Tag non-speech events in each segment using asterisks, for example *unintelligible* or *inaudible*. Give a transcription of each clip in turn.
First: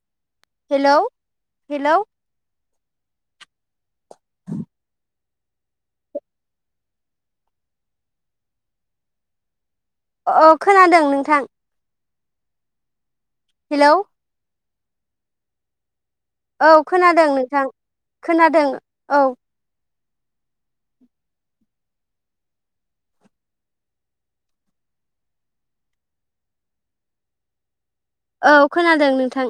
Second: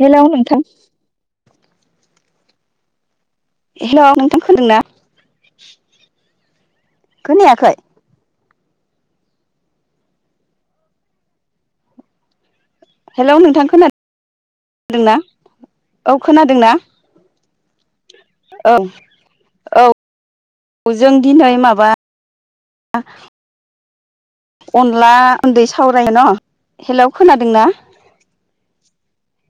हेल नोंथां hello hello हेल नोंथां खोनादों ना खोनायाखै अ खोनादों नोंथां हेलौ नोंथां खोना हेलौ दोंना औ खोनादों नो थां खोनादों औ औ जों दिनै माबा अनला दै सावराय न' हेलौ खोनादोंना औ खोनादों नोंथां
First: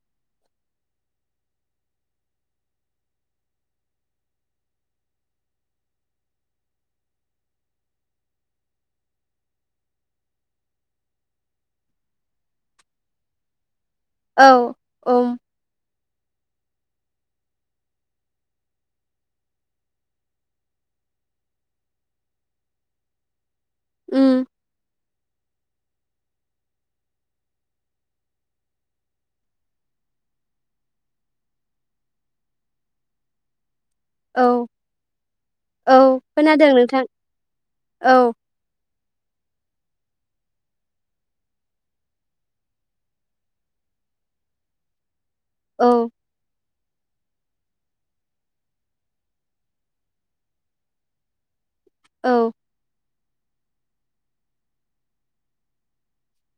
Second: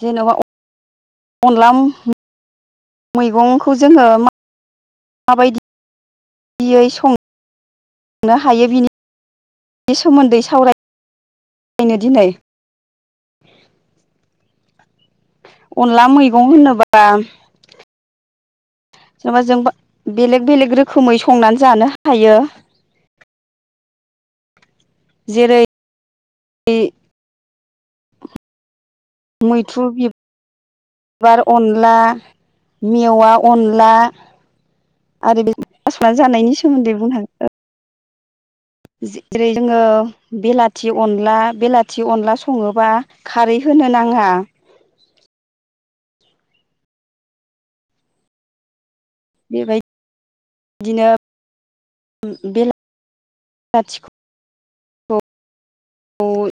जेनेबा अन अनला मैगंखौ जोङो मा माबायदियै सं नो हायो बिनि सोमोन्दै सावराय नो दिनै औ ओम अनला मैगं होनोबा जोनबा जोनबा बेलेग बेलेग रोखोमै संनानै जानो हायो ओम जेरै ऐ मैथ्रु बि बार अनला मेवा अन औ औ खोनादों नोंथां *unintelligible* औ जेरै जोङो बेलाथि अनला बेलाथि अनला सङोबा खारै होनो नाङा औ बेबाय दिनो औ *unintelligible* लाथिख' अइ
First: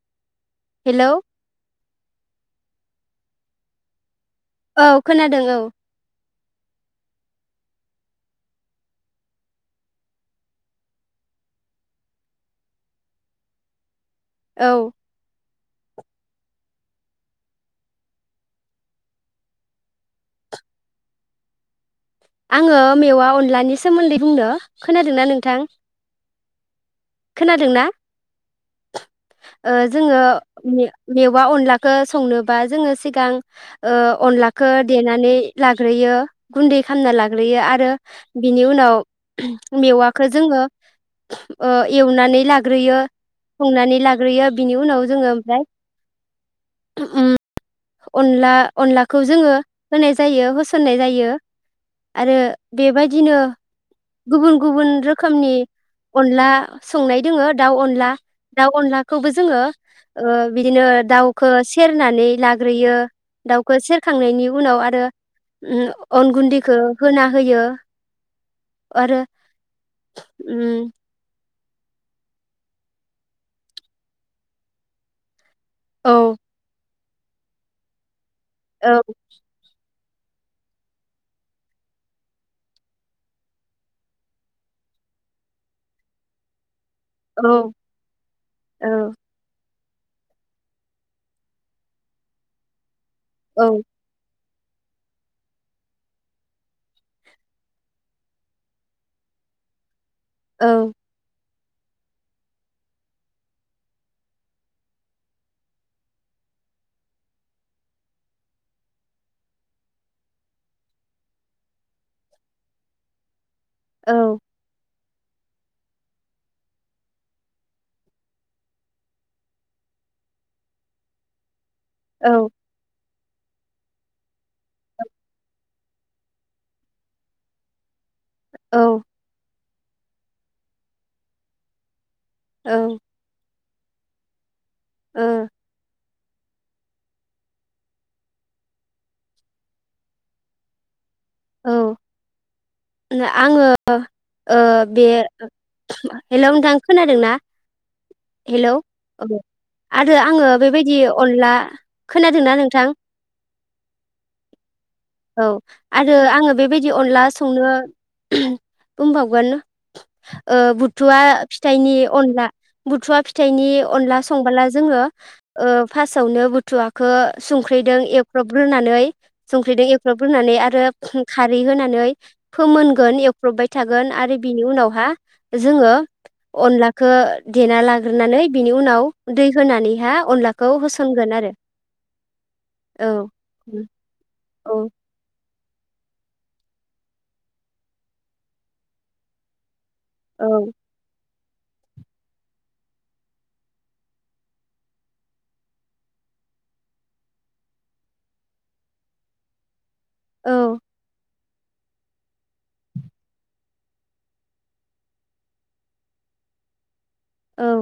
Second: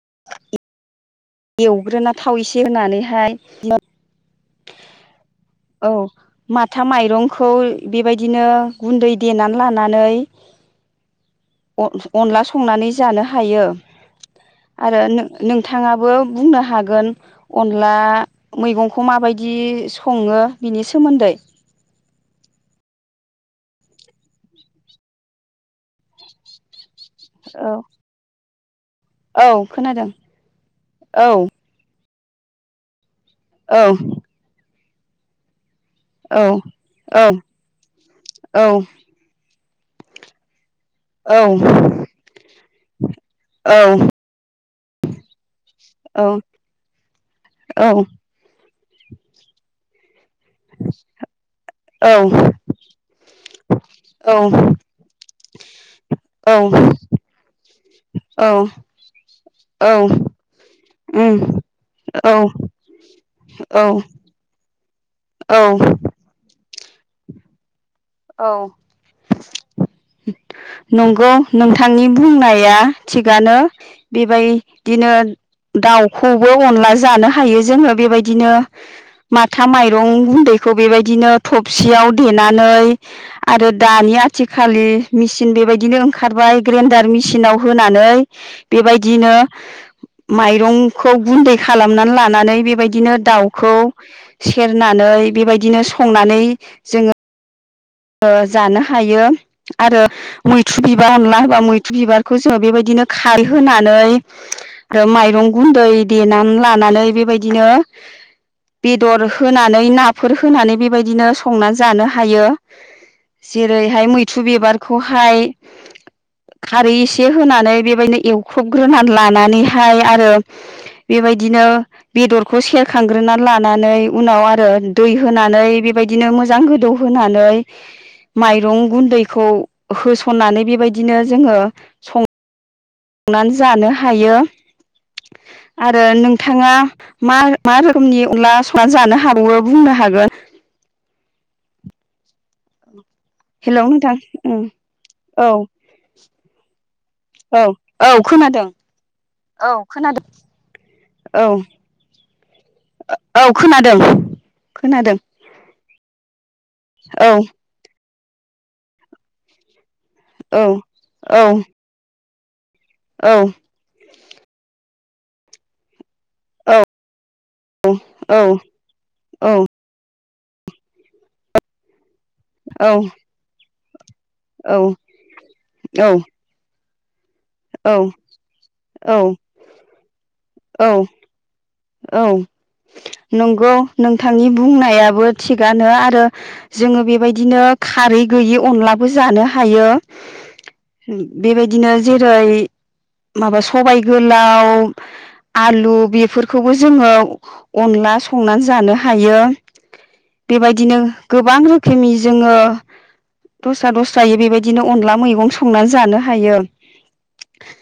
*inaudible* हेलौ एवग्रोना थाव इसे होनानैहाय औ खोनादों औ माथा माइरंखौ बेबायदिनो गुन्दै देनानै लानानै अन अनला संनानै जानो हायो औ आरो नो नोंथाङाबो बुंनो हागोन अनला मैगं खौ माबायदि सङो बिनि सोमोन्दै आङो मेवा अनलानि सोमोन्दै बुंनो खोनादोंना नोंथां औ खोनादोंना औ ओ खोनादों जोङो औ मे-मेवा अनलाखो संनोबा जोङो सि सिगां ओ औ अनलाखो देनानै लाग्रोयो औ गुन्दै खामना लाग्रोयो आरो बिनि उनाव मेवाखो जोङो ओ एवनानै लाग्रोयो संनानै लाग्रयो बिनि उनाव जोङो ओमफ्राय ओम औ अनला दा अनलाखौ जोङो होनाय ज जायो होसननाय जायो आरो औ बेबायदिनो गुबुन गुबुन रोखोमनि अनला संनाय दोङो दाउ अनला औ दाउ अनलाखौबो जोङो औ ओ बिदिनो उम दाउखौ सेरनानै औ लाग्रोयो दाउखौ औ सेरखांनायनि उनाव आरो औ ओम अन गुन्दैखो होना होयो। औ आरो उम *inaudible* नंगौ नोंथांनि बुंनाया थिगानो बेबायदिनो औ दाउखौबो अनला जानो हायो जोङो बेबाय दिनो औ माथा माइ रं गुन्दैखौ बेबायदिनो थबसियाव देनानै आरो दानि आथिखालि मेसिन बेबायदिनो ओंखारबाय। ग्रेन्डार औ मेसिनाव होनानै बेबायदिनो माइरंखौ गुन्दै खालामनानै लानानै बेबायदिनो औ दाउखौ सेरनानै बेबायदिनो संनानै जोङो ओ जानो हायो आरो औ मैथ्रु बिबार अनला होबा मै बिबारखौ जोङो बेबायदिनो खारै होनानै आरो माइरं गुन्दै देनानै लानानै बेबायदिनो बेदर होनानै नाफोर होनानै बेबायदिनो संना जानो हायो। जेरैहाय औ मैथ्रु बिबारखौ खौहाय खारै एसे होनानै बेबायदिनो एवख्रबग्रोनानै लानानैहाय आरो बेबायदिनो औ बेदरखौ सेरखां संग्रोना लानानै उनाव आरो दै होनानै बेबायदिनो मोजां गोदौहोनानै *inaudible* माइरं गुन्दैखौ होसननानै बेबायदिनो जोङो सं औ। नानै जानो हायो। औ आरो नों थाङा मा मा रोखोमनि अनला संना जानो हाबावो बुंनो हागोन औ आङो हेलौ नोंथां ओ बे औ हेल' नोंथां खोनादोंना औ औ खोनादों हेलौ औ आरो आङो बेबायदि औ अनला खोनादोंना नोंथां औ खोनादों खोनादों औ आरो आङो बेबायदि अनला औ संनो बुंबावगोन ओ औ बुथुवा औ फिथाइनि अनला बुथुवा फिथाइनि अनला संबोला जोङो ओ फासआवनो औ बुथुवखौ संख्रेदों औ एख्रबग्रोनानै संख्रेदों एख्रब रुनानै आर रो खारै होनानै फोमोनगोन एफबबाय थागोन आरो बिनि औ उनावहा जोङो औ अनला खो देना औ लाग्रोनानै बिनि उनाव औ दै होनानैहा अनला खौ औ होसनगोन आरो औ औ नंगौ नोंथांनि औ बुंनायाबो थिगानो आरो जोङो बेबायदिनो खारै गैयि अनलाबो जानो हायो औ बेबायदिनो जेरै माबा सबाइ गोलाव आलु बेफोर खौबो जोङो अनला संनानै जानो हायो औ बेबायदिनो गोबां रोखोमनि जोङो दस्रा दस्रायै बेबायदिनो अनला मैगं संनानै जानो हायो औ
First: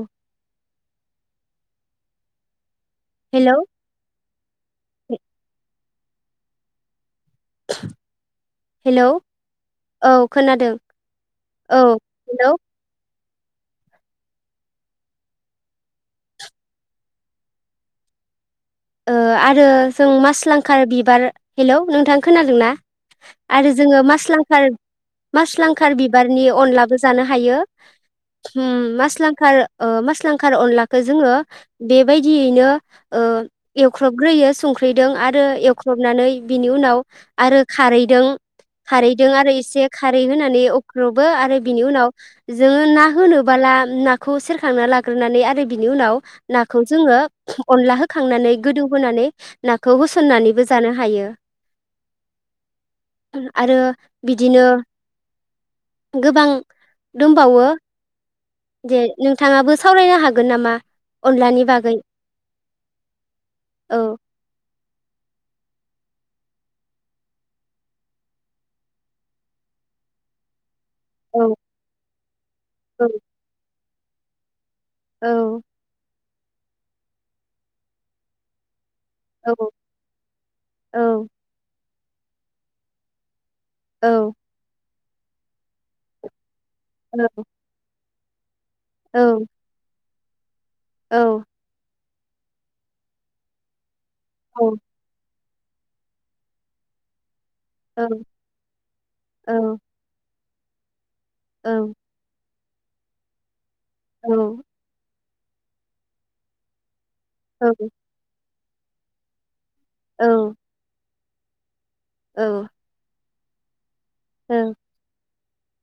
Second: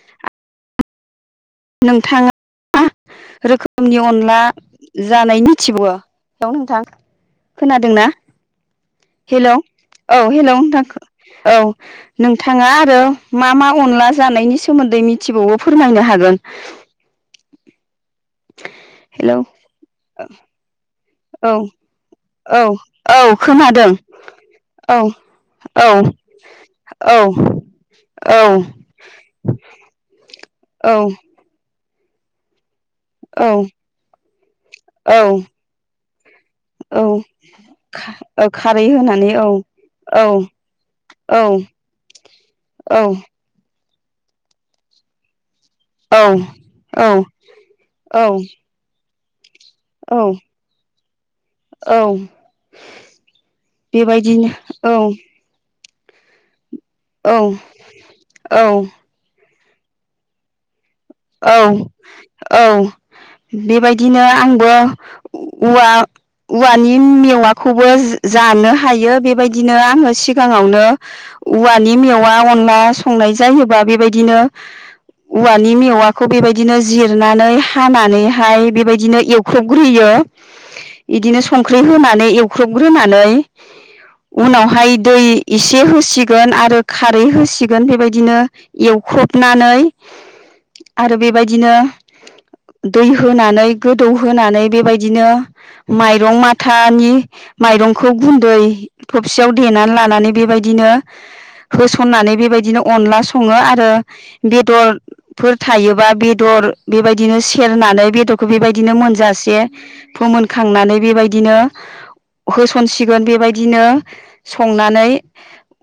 नोंथाङा मा हेलौ रोखोमनि अनला जानाय मिथिबावो? बेयाव नोंथां खोनादोंना? हेलौ औ हेलौ नोंथां औ नोंथाङा आरो मा मा अनला जानायनि सोमोन्दै मिथिबावो फोरमायनो हागोन ओ हेलौ आरो जों मासलांखार बि खार औ हेल्लो नोंथां औ खोनादोंना औ आरो खोनादों जोजोंङो मासलांखार औ मासलांखाल औ बिबारनि अनलाबो औ जानो हायो। औ होम मासलांखाल ओ मासलां खार अनलाखौ औ जोंङो बेबायदियैनो औ ख्रबग्रोयो संख्रिदों आरो एवख्रबनानै बिनि उनाव औ आरो खारैदों ओ खारै खारैदों होनानै औ आरो एसे खारै औ होनानै एवख्रबो औ आरो बिनि उनाव जोंङो ना औ होनोबाला आ नाखौ सेरखांना लाग्रोनानै आरो बिनि उनाव नाखौ औ जोंङो अनला औ होखांनानै होनानै नाखौ औ होसननानैबो जानो हायो, औ आरो बेबायदिनो बिदिनो औ गोबां औ दंबावो औ दे नों थांङाबो सावरायनो हागोन नामा? औ अनलानि बागै औ औ बेबायदिनो आंबो ओ उवा-उवानि मेवाखौबो ज-जानो हायो बेबायदिनो आआंङो सिगांङावनो औ उवानि मेव वा अन वा औ संनाय जायोबा बेबाय दिनो औ उवानि मेवा खौ बेबायदिनो जिरनानै हानानैहाय बेबाय इदिनो औ एवख्रबग्रोयो औ इदिनो संख्रि होना नै एवख्रुबग्रोनानै औ उनावहाय दै एसे होसिगोन आरो खारै होसिगोन बेबाय दिनो औ एवख्रबनानै आरो औ बेबायदिनो दै होनानै गोदौहोनानै बेबायदिनो माइरं माथानि औ माइरंखौ गुन्दै थबसेयाव देनानै लानानै बेबाय दिनो होसननानै बेबाय दिनो अनला सङो आ रो बेदर फोर थायोबा बेदर बेबायदिनो सेरनानै बेदर बेबायदिनो मोनजासे फोमोनखांनानै बेबाय दिनो होसनसिगोन बेबाय दिनो संनानै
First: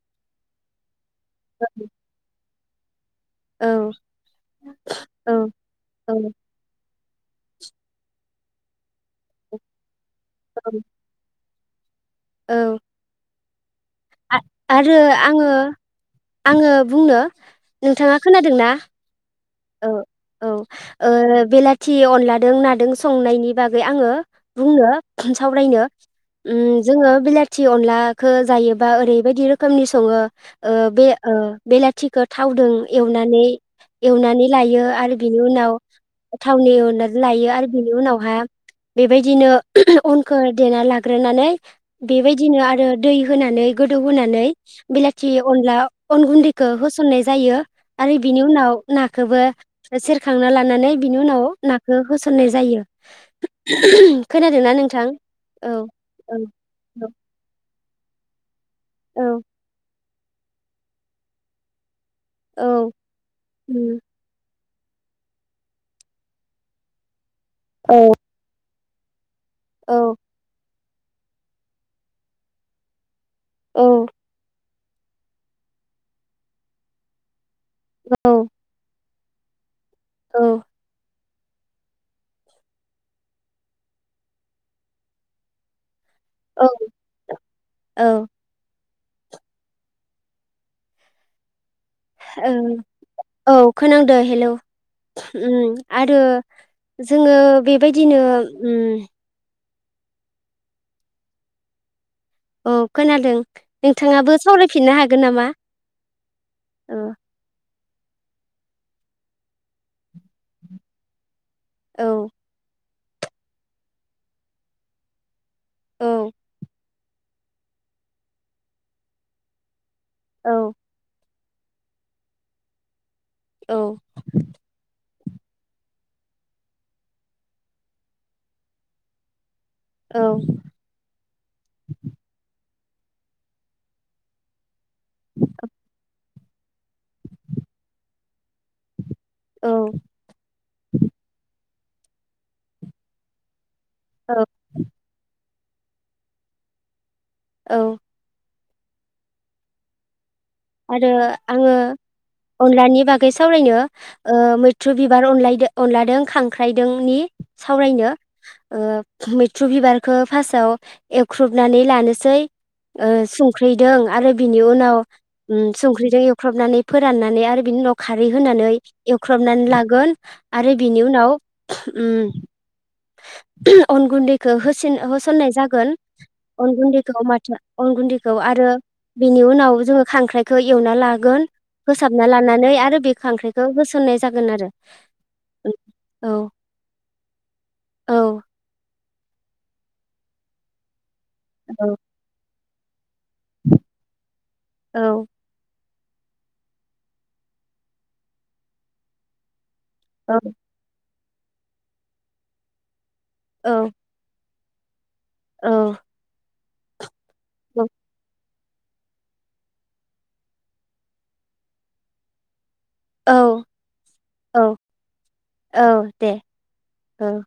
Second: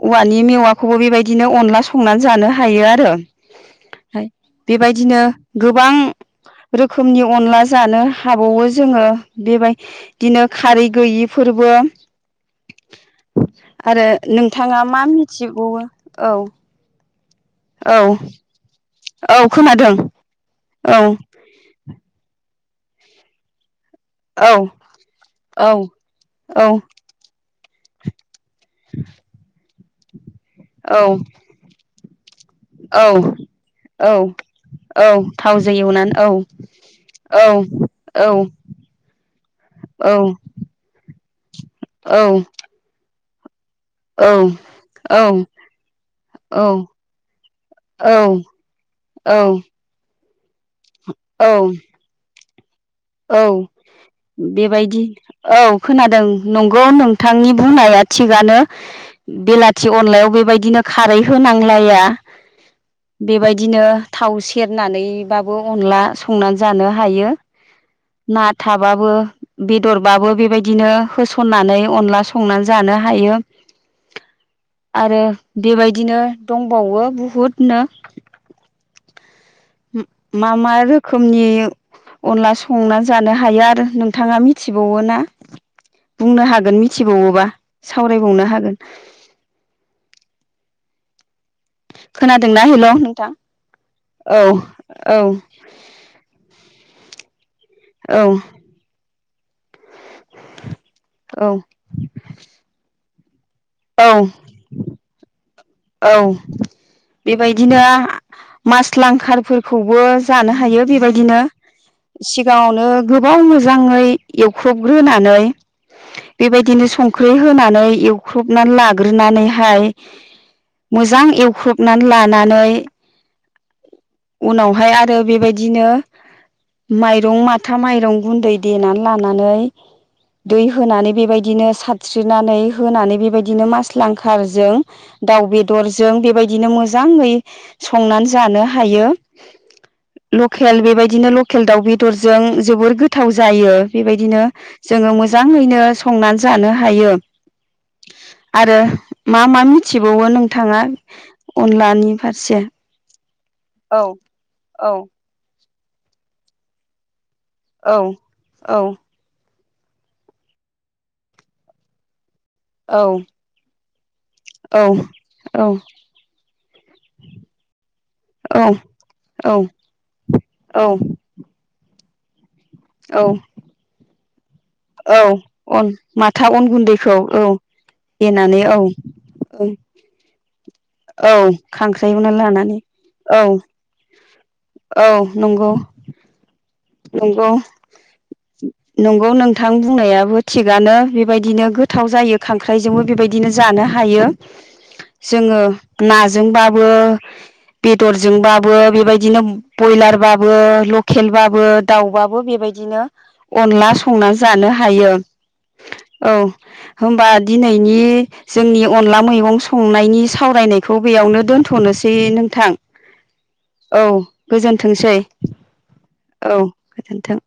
औवानि मेवाखौबो बेबाय दिनो अनला संनानै जानो हा थायो आरो औ। ओमफ्राय बेबायदिनो गोबां औ रोखोमनि अनला जानो हाबावो जोङो बेबाय दिनो खारै गैयि फोरबो औ। *inaudible* आरो आ- नोंथाङा आरो मा आङो मिथिबावो? औ आङो बुंनो औ नोंथाङा खोनादों ना? औ ओ खोनादों औ ओ बेलाथि अनलादों ना दों संनायनि बाग गै आङो औ बुंनो औ सावरायनो उम जोङो बेला थि अनला खो जायोबा ओरैबायदि रो खो खोमनि सोङो ओ बे औ ओ बेलाथि थावदों औ एवनानै औ एवनानै लायो औ आरो बिनि थावजों उनाव एवनानै औ थावनि औ ओनरलायो आरो बिनि औ उनावहा बेबायदिनो उम उम औ अनखौ देना लागो ग्रोननानै बेबायदिनो आरो दै होनानै गोदौ होनानै बिलाथि औ अनला अन गुन्दैखौ होसननाय जायो आरो बिनि उनाव ना औ *unintelligible* सोरखांना ला नानै बिनि उनाव औ नाखो होसननाय जा जायो। औ खोनादोंना बेबायदि नोंथां औ खोनादों औ नंगौ औ नोंथांनि बुंनाया थिगानो। औ बेलाथि अनलायाव बेबायदिनो खारै होनांलाया। औ बेबायदिनो उम थाव से सेरनानैबाबो अनला संनानै जानो हायो। औ ना थाबाबो। औ बेदरबाबो बेबायदि बिदिनो होसननानै अनला संनानै जानो हायो। औ आरो बेबायदिनो दंबावो बुहुद नो औ मा औ मा रो खोमनि अनला संना जानो हायो आरो नोंथाङा मिनथिबावोना? बुंनो हागोन मिथिबावोबा औ सावरायबावनो हागोन। खोनादोंना हेल' नोंथां औ खोनांदो औ हेलौ औ उम आरो जोङो औ बेबायदिनो उम। औ‌ औ खोनादों। नोंथाङाबो सावरायफिननो हागोन नामा? औ औ बेबायदिनो मास लांखारफोरखौबो जानो हायो बेबायदिनो औ सिगाङावनो गोबाव मोजाङै एवख्रबग्रोनानै औ बेबायदिनो सं ख्रि होनानै एवख्रबनानै लाग्रोनानै हाय औ मोजां एव ख्रबनानै लानानै औ उनावहाय आरो बेबायदिनो माइरं माथा माइरं गुन्दै देनानै लानानै औ दै होनानै बेबायदिनो सारस्रिनानै होनानै बेबायदिनो मास लांखारजों दाउ बे जों बेबायदिनो मोजाङै संनानै जानो हायो औ लकेल बेबायदिनो लकेल दाउ बे दरजों जोबोर गोथाव जायो बेबायदिनो जोङो मोजां मोजाङैनो संनानै जानो हायो औ आरो मा मा मिथिबावो नों थाङा आरो आङो अनलानि फारसे अनलानि बागै सावरायनो औ औ मैथ्रु बिबार अनलायदो अनलादों खांख्राइदोंनि औ सावरायनो ओ औ मै ट्रु बिबारखौ फार्स्टआव एवख्रुबनानै लानोसै औ संख्रैदों आरो बिनि उनाव औ औ उम संख्रिजों एव हुख्रबनानै फोराननानै आरो बिनि उनाव खारै होनानै एवख्रबनानै लागोन आरो औ बेनि उनाव उम औ अन गुन्दै खो होसन औ होसननाय अन जागोन माथा अन गुन्दैखौ औ माथो अन गुन्दैखौ देनानै आरो औ बिनि औ उनाव जोङो खो एवना औ लागोन फोसाबना खांख्राइखौनो लानानै आरो बे औ खांख्रायखौ होसननाय जागोन आरो औ। दंगआव औ *inaudible* नंगौ नोंथां बुंनायाबो थिगानो। बेबायदिनो औ गोथाव जायो खां ख्रायजोंबो बेबायदि बिदिनो जानो हायो औ जोङो। नाजोंबाबो बेदरजोंबाबो बेबायदिनो औ बयलारबाबो ल खेलबा दाउबाबो बेबायदिनो औ अनला संना जानो हायो। औ। *inaudible* होमबा दिनैनि जोंनि अनला मैगं संनायनि सावरायनायखौ बेयावनो दोनथनोसै नोंथां। औ औ औ गोजोनथोंसै। औ दे औ औ गोजोन्थों।